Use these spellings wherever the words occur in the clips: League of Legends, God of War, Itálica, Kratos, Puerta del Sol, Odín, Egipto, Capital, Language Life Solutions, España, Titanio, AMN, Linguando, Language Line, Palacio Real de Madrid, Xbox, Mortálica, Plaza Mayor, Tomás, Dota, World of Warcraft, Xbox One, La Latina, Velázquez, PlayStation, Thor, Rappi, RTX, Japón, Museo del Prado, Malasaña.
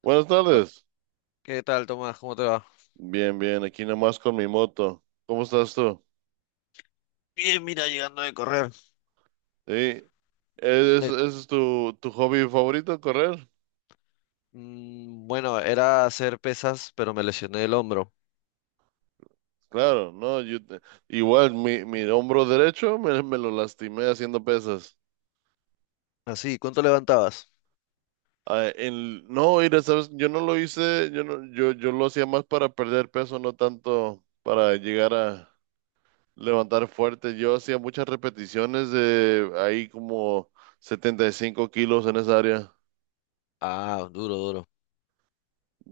Buenas O- tardes. ¿Qué tal, Tomás? ¿Cómo te va? Bien, bien, aquí nomás con mi moto. ¿Cómo estás tú? Bien, mira, llegando de correr. Sí. ¿Es, Eh, ese es tu, tu hobby favorito, ¿correr? Bueno, era hacer pesas, pero me lesioné el hombro. Claro, no, yo te- igual mi, mi hombro derecho me lo lastimé haciendo pesas. Así, ¿cuánto levantabas? No, mira, sabes, yo no lo hice, yo no, yo lo hacía más para perder peso, no tanto para llegar a levantar fuerte. Yo hacía muchas repeticiones de ahí como 75 kilos en esa área. Ah, duro, duro.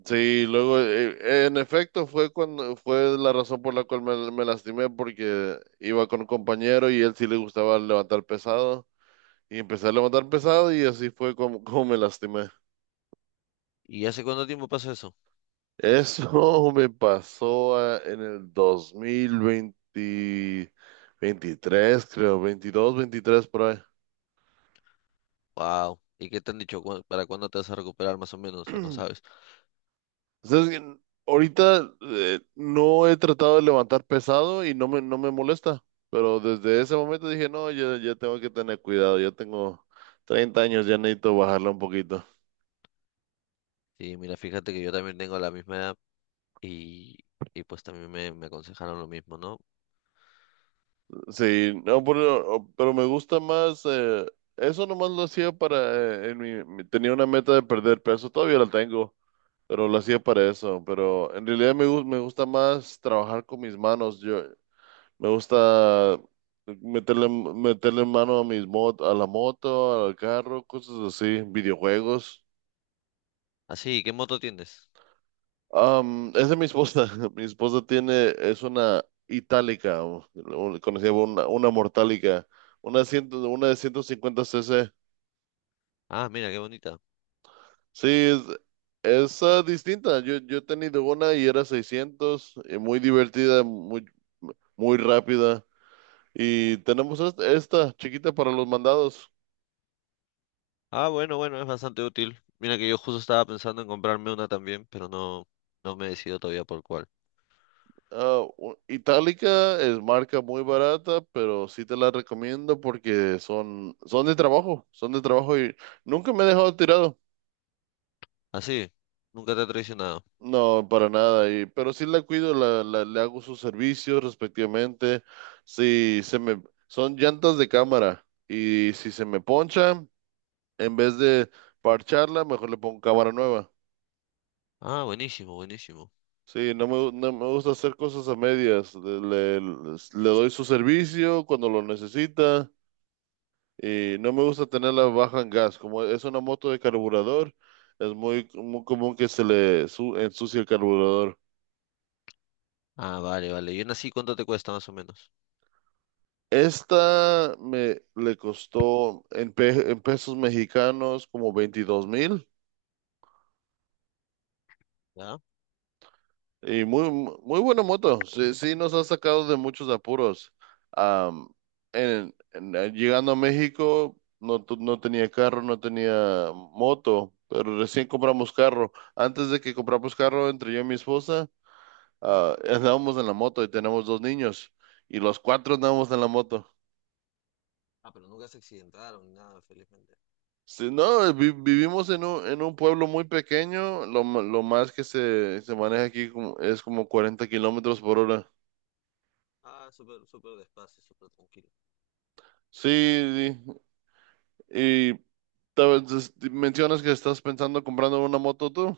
Sí, luego, en efecto, fue cuando fue la razón por la cual me lastimé, porque iba con un compañero y él sí le gustaba levantar pesado, y empecé a levantar pesado y así fue como me lastimé. ¿Y hace cuánto tiempo pasó eso? Eso me pasó en el 2020, 23, creo, 22, 23 por ahí. Wow. ¿Y qué te han dicho? ¿Para cuándo te vas a recuperar más o menos? ¿O no sabes? Entonces, ahorita no he tratado de levantar pesado y no me molesta, pero desde ese momento dije, no, ya, ya tengo que tener cuidado, ya tengo 30 años, ya necesito bajarla un poquito. Sí, mira, fíjate que yo también tengo la misma edad y, y pues también me aconsejaron lo mismo, ¿no? Sí, no, pero me gusta más, eso nomás lo hacía para, tenía una meta de perder peso, todavía la tengo, pero lo hacía para eso, pero en realidad me gusta más trabajar con mis manos. Yo, me gusta meterle mano a mis mot a la moto, al carro, cosas así, videojuegos. Así, ¿qué moto tienes? Es de mi esposa. Mi esposa tiene, es una Itálica, o conocida como una Mortálica, una de 150 cc. Ah, mira, qué bonita. Sí, es, distinta. Yo he tenido una y era 600 y muy divertida, muy, muy rápida. Y tenemos esta chiquita para los mandados. Ah, bueno, bueno, es bastante útil. Mira que yo justo estaba pensando en comprarme una también, pero no, no me he decidido todavía por cuál. Itálica es marca muy barata, pero sí te la recomiendo porque son, son de trabajo y nunca me he dejado tirado. Ah, sí, nunca te ha traicionado. No, para nada, y, pero sí la cuido, le hago sus servicios respectivamente. Si se me, Son llantas de cámara y si se me poncha, en vez de parcharla, mejor le pongo cámara nueva. Ah, buenísimo, buenísimo. Sí, no me gusta hacer cosas a medias. Le doy su servicio cuando lo necesita. Y no me gusta tenerla baja en gas. Como es una moto de carburador, es muy común que ensucie el carburador. Ah, vale, vale. ¿Y una así cuánto te cuesta más o menos? Esta me le costó en pesos mexicanos como 22.000. ¿Ya? Y muy buena moto. Sí, sí nos ha sacado de muchos apuros. Am, Llegando a México, no tenía carro, no tenía moto, pero recién compramos carro. Antes de que compramos carro, entre yo y mi esposa, andábamos en la moto y tenemos dos niños y los cuatro andábamos en la moto. Ah, pero nunca se accidentaron ni nada, felizmente. Sí, no, vivimos en un pueblo muy pequeño, lo más que se maneja aquí es como 40 kilómetros por hora. Ah, súper, súper despacio, súper tranquilo. Sí, sí. Y mencionas que estás pensando comprando una moto tú.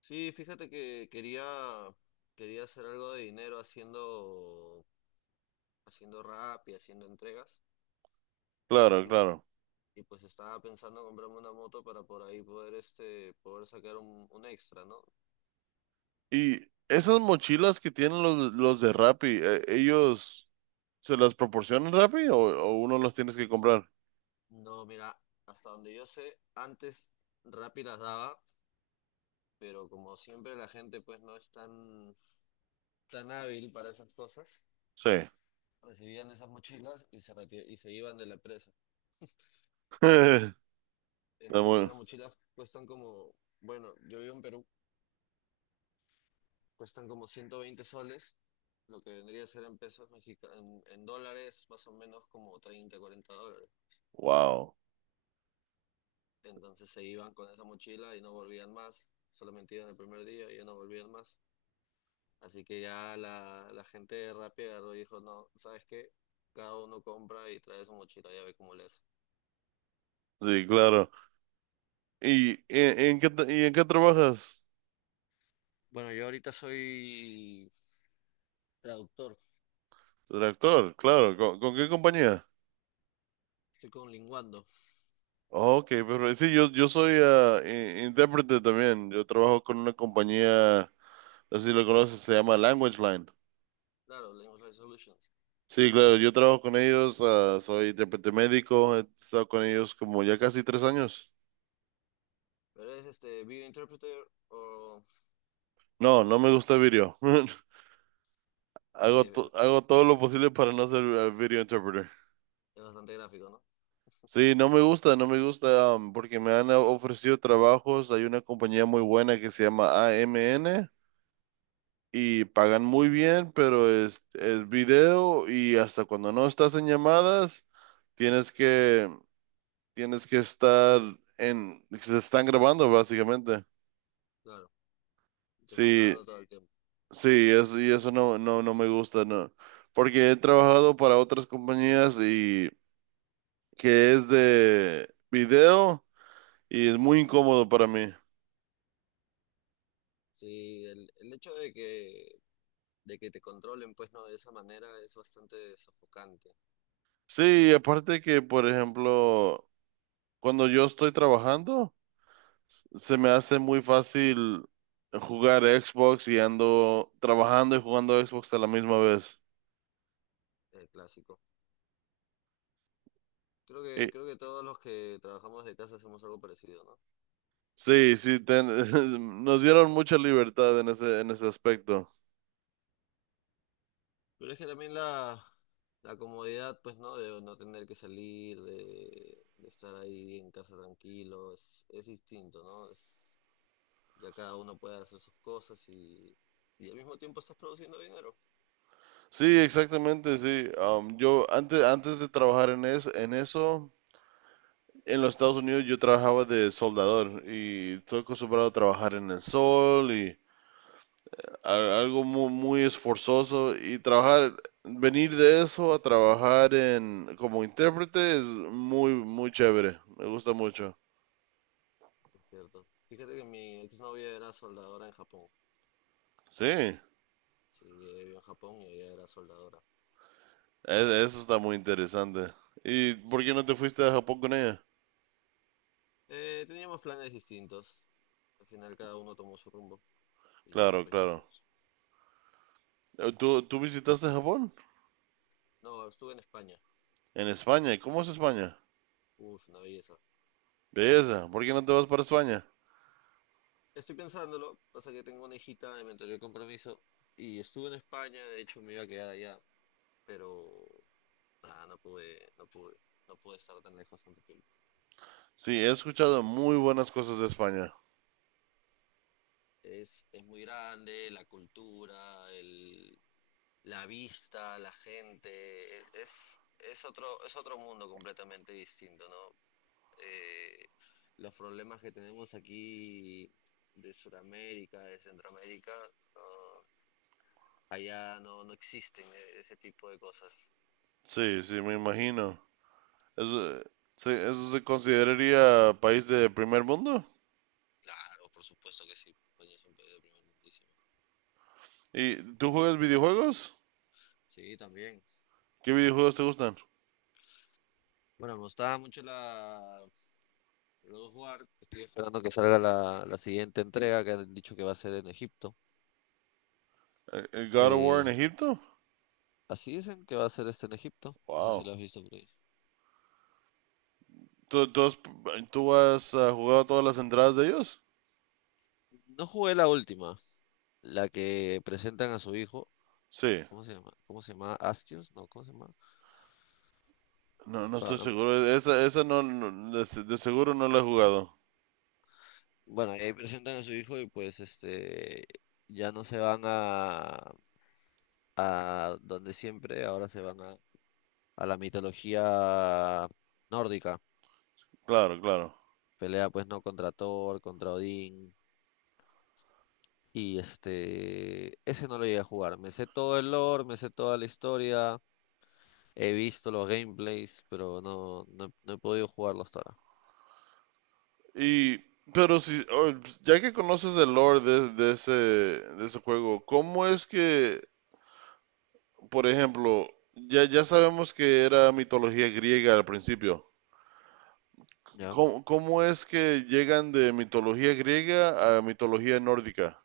Sí, fíjate que quería hacer algo de dinero haciendo rap y haciendo entregas. Claro, claro. Y pues estaba pensando comprarme una moto para por ahí poder, este, poder sacar un extra, ¿no? Y esas mochilas que tienen los de Rappi, ¿ellos se las proporcionan Rappi o uno las tienes que comprar? No, mira, hasta donde yo sé, antes Rappi las daba, pero como siempre la gente pues no es tan hábil para esas cosas, Sí. recibían esas mochilas y se iban de la empresa. Está Entonces, muy- esas mochilas cuestan como, bueno, yo vivo en Perú, cuestan como 120 soles, lo que vendría a ser en pesos mexicanos, en dólares más o menos como 30 40 dólares. Wow. Entonces se iban con esa mochila y no volvían más. Solamente iban el primer día y ya no volvían más. Así que ya la gente de Rappi agarró y dijo, no, ¿sabes qué? Cada uno compra y trae su mochila, ya ve cómo le hace. Sí, claro. ¿Y en qué trabajas? Bueno, yo ahorita soy traductor, De actor, claro. Con qué compañía? estoy con Linguando, Ok, pero sí, yo soy intérprete también. Yo trabajo con una compañía, no sé si lo conoces, se llama Language Line. claro, Language Life Solutions. Sí, claro, yo trabajo con ellos, ah, soy intérprete médico, he estado con ellos como ya casi 3 años. Pero es este video interpreter o... No, no me gusta video. Sí, es, Hago todo lo posible para no ser video interpreter. es bastante gráfico, ¿no? Sí, no me gusta, no me gusta, porque me han ofrecido trabajos. Hay una compañía muy buena que se llama AMN y pagan muy bien, pero es video y hasta cuando no estás en llamadas, tienes que, tienes que estar se están grabando básicamente. Claro, te están Sí, grabando todo el tiempo. sí, es, y eso no, no me gusta, no. Porque he trabajado para otras compañías y que es de video y es muy incómodo para mí. Sí, el hecho de que, te controlen, pues no, de esa manera es bastante sofocante. Sí, aparte que, por ejemplo, cuando yo estoy trabajando, se me hace muy fácil jugar Xbox y ando trabajando y jugando Xbox a la misma vez. El clásico. Creo que, Y- creo que todos los que trabajamos de casa hacemos algo parecido, ¿no? sí, sí, nos dieron mucha libertad en en ese aspecto. Pero es que también la comodidad, pues, ¿no? De no tener que salir, de estar ahí en casa tranquilo, es distinto, ¿no? Ya cada uno puede hacer sus cosas y al mismo tiempo estás produciendo dinero, Sí, exactamente, sí. Yo antes de trabajar en eso, en los Estados Unidos yo trabajaba de soldador y estoy acostumbrado a trabajar en el sol algo muy, muy esforzoso y venir de eso a trabajar en como intérprete es muy, muy chévere. Me gusta mucho. es cierto. Fíjate que mi exnovia era soldadora en Japón. Sí, Sí, ella vivió en Japón y ella era soldadora. eso está muy interesante. ¿Y Sí. por qué no te fuiste a Japón con ella? Teníamos planes distintos. Al final cada uno tomó su rumbo y ya, Claro, pues ya claro. estamos. ¿Tú visitaste Japón? No, estuve en España. En España. ¿Y cómo es España? Uf, una belleza. Belleza. ¿Por qué no te vas para España? Estoy pensándolo, pasa que tengo una hijita y me enteré el compromiso. Y estuve en España, de hecho me iba a quedar allá, pero nada, no pude estar tan lejos tanto tiempo. Sí, he escuchado muy buenas cosas de España. Es muy grande, la cultura, la vista, la gente, es otro mundo completamente distinto, ¿no? Eh, los problemas que tenemos aquí de Sudamérica, de Centroamérica, no, allá no, no existen ese tipo de cosas. Sí, sí, me imagino. Eso, sí, ¿eso se consideraría país de primer mundo? Claro, por supuesto que sí. España es un país de primer mundísimo. ¿Y tú juegas videojuegos? Sí, también. ¿Qué videojuegos te gustan? Bueno, me gustaba mucho la God of War. Estoy esperando que salga la siguiente entrega que han dicho que va a ser en Egipto. El God of War en Eh, Egipto? así dicen que va a ser este en Egipto. No sé si Wow. lo has visto por ahí. ¿Tú, tú has, ah, jugado todas las entradas de ellos? No jugué la última, la que presentan a su hijo. Sí. ¿Cómo se llama? ¿Cómo se llama? ¿Astios? No, ¿cómo se llama? No, no Ah, estoy no. seguro. Esa no, de seguro no la he jugado. Bueno, ahí presentan a su hijo y pues este ya no se van a donde siempre, ahora se van a la mitología nórdica. Claro, claro. Pelea pues no contra Thor, contra Odín. Y este, ese no lo llegué a jugar. Me sé todo el lore, me sé toda la historia, he visto los gameplays, pero no he podido jugarlo hasta ahora. Y, pero si, oh, pues, ya que conoces el lore de ese juego, ¿cómo es que, por ejemplo, ya, ya sabemos que era mitología griega al principio? ¿Ya? ¿Cómo, cómo es que llegan de mitología griega a mitología nórdica?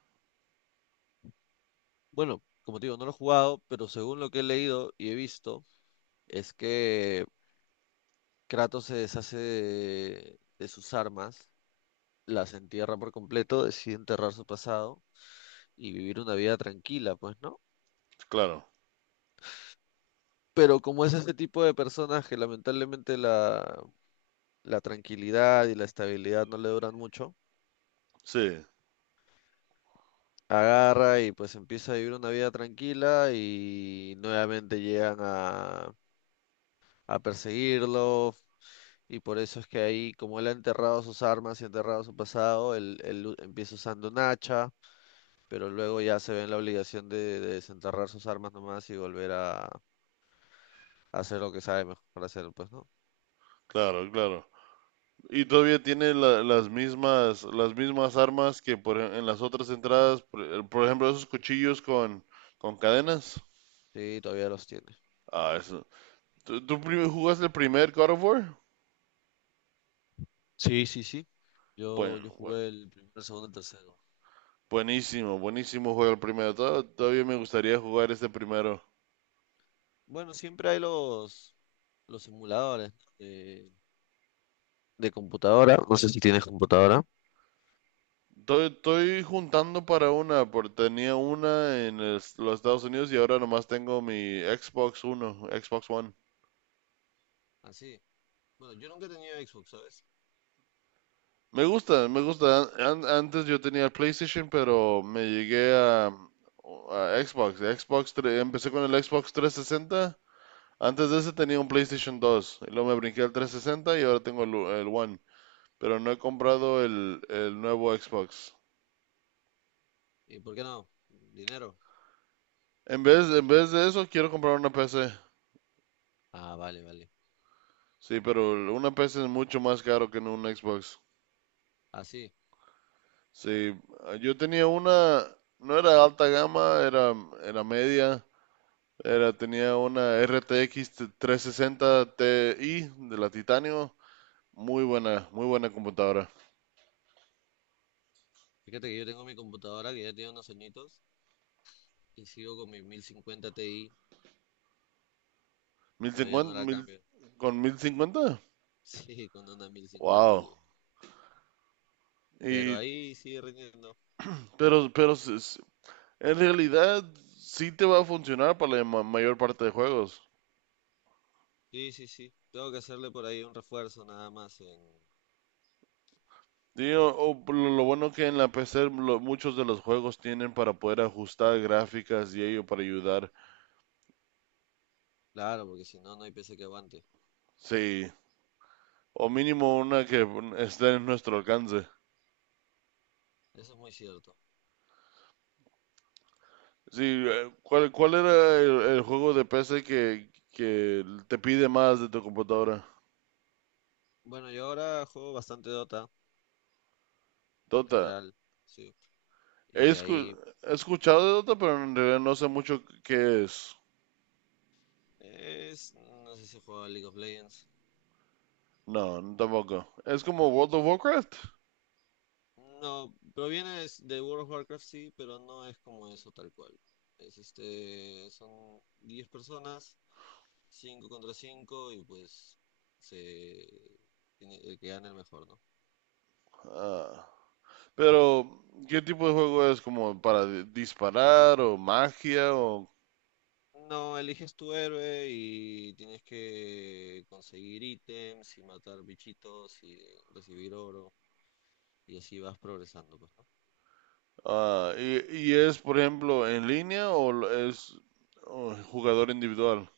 Bueno, como te digo, no lo he jugado, pero según lo que he leído y he visto, es que Kratos se deshace de sus armas, las entierra por completo, decide enterrar su pasado y vivir una vida tranquila, pues, ¿no? Claro, Pero como es ese tipo de personas que lamentablemente la tranquilidad y la estabilidad no le duran mucho, sí, agarra y pues empieza a vivir una vida tranquila y nuevamente llegan a perseguirlo. Y por eso es que ahí, como él ha enterrado sus armas y ha enterrado su pasado, él empieza usando un hacha, pero luego ya se ve en la obligación de desenterrar sus armas nomás y volver a hacer lo que sabe mejor hacer, pues, ¿no? claro, claro. Y todavía tiene las mismas armas que en las otras entradas, por ejemplo, esos cuchillos con cadenas. Sí, todavía los tiene. Ah, eso. ¿Jugaste el primer God of War? Sí, sí, sí. Yo, Bueno, yo bueno, jugué el primero, el segundo, el tercero. buenísimo, buenísimo juego el primero. Todavía me gustaría jugar este primero. Bueno, siempre hay los simuladores, ¿no?, de computadora. No sé si tienes computadora. Estoy, estoy juntando para una, porque tenía una en los Estados Unidos y ahora nomás tengo mi Xbox Uno, Xbox One. Así. Bueno, yo nunca he tenido Xbox, ¿sabes? Me gusta, me gusta. Antes yo tenía PlayStation, pero me llegué a Xbox. Empecé con el Xbox 360. Antes de ese tenía un PlayStation dos. Y luego me brinqué al 360 y ahora tengo el One. Pero no he comprado el nuevo Xbox. ¿Y por qué no? ¿Dinero? En vez de eso, quiero comprar una PC. Ah, vale, vale. Sí, pero una PC es mucho más caro que en un Xbox. Así. Sí, yo tenía una, no era alta gama, era, era media, era, tenía una RTX 360 Ti de la Titanio, muy buena computadora. Fíjate que yo tengo mi computadora que ya tiene unos añitos y sigo con mi 1050 Ti. Todavía no 1050, la cambio. con 1050, Sí, con una 1050 wow. digo. Pero Y, ahí sigue rindiendo. pero en realidad sí te va a funcionar para la mayor parte de juegos. Sí, sí, sí. Tengo que hacerle por ahí un refuerzo nada más en. Digo, o por lo bueno que en la PC muchos de los juegos tienen para poder ajustar gráficas y ello para ayudar. Claro, porque si no, no hay PC que aguante. Sí, o mínimo una que esté en nuestro alcance. Eso es muy cierto. Sí, ¿cuál era el juego de PC que te pide más de tu computadora? Bueno, yo ahora juego bastante Dota en Dota. general, sí. He, Y escu- ahí, He dime. escuchado de Dota, pero en realidad no sé mucho qué es. No sé si juega League of Legends. No, tampoco. Es como World of Warcraft. No, proviene es de World of Warcraft, sí, pero no es como eso tal cual. Es este, son 10 personas, 5 contra 5 y pues se el que gana el mejor, ¿no? Ah. Pero, ¿qué tipo de juego es? ¿Como para disparar o magia? O, No, eliges tu héroe y tienes que conseguir ítems y matar bichitos y recibir oro y así vas progresando, pues, ¿no? Y es, por ejemplo, ¿en línea o lo- es oh, jugador individual?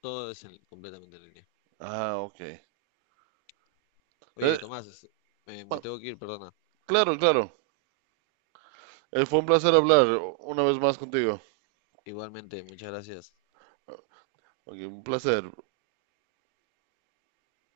Todo es completamente en línea. Ah, ok. Eh, Oye, Tomás, me pa- tengo que ir, perdona. claro, claro. Fue un placer hablar una vez más contigo. Igualmente, muchas gracias. Ok, un placer.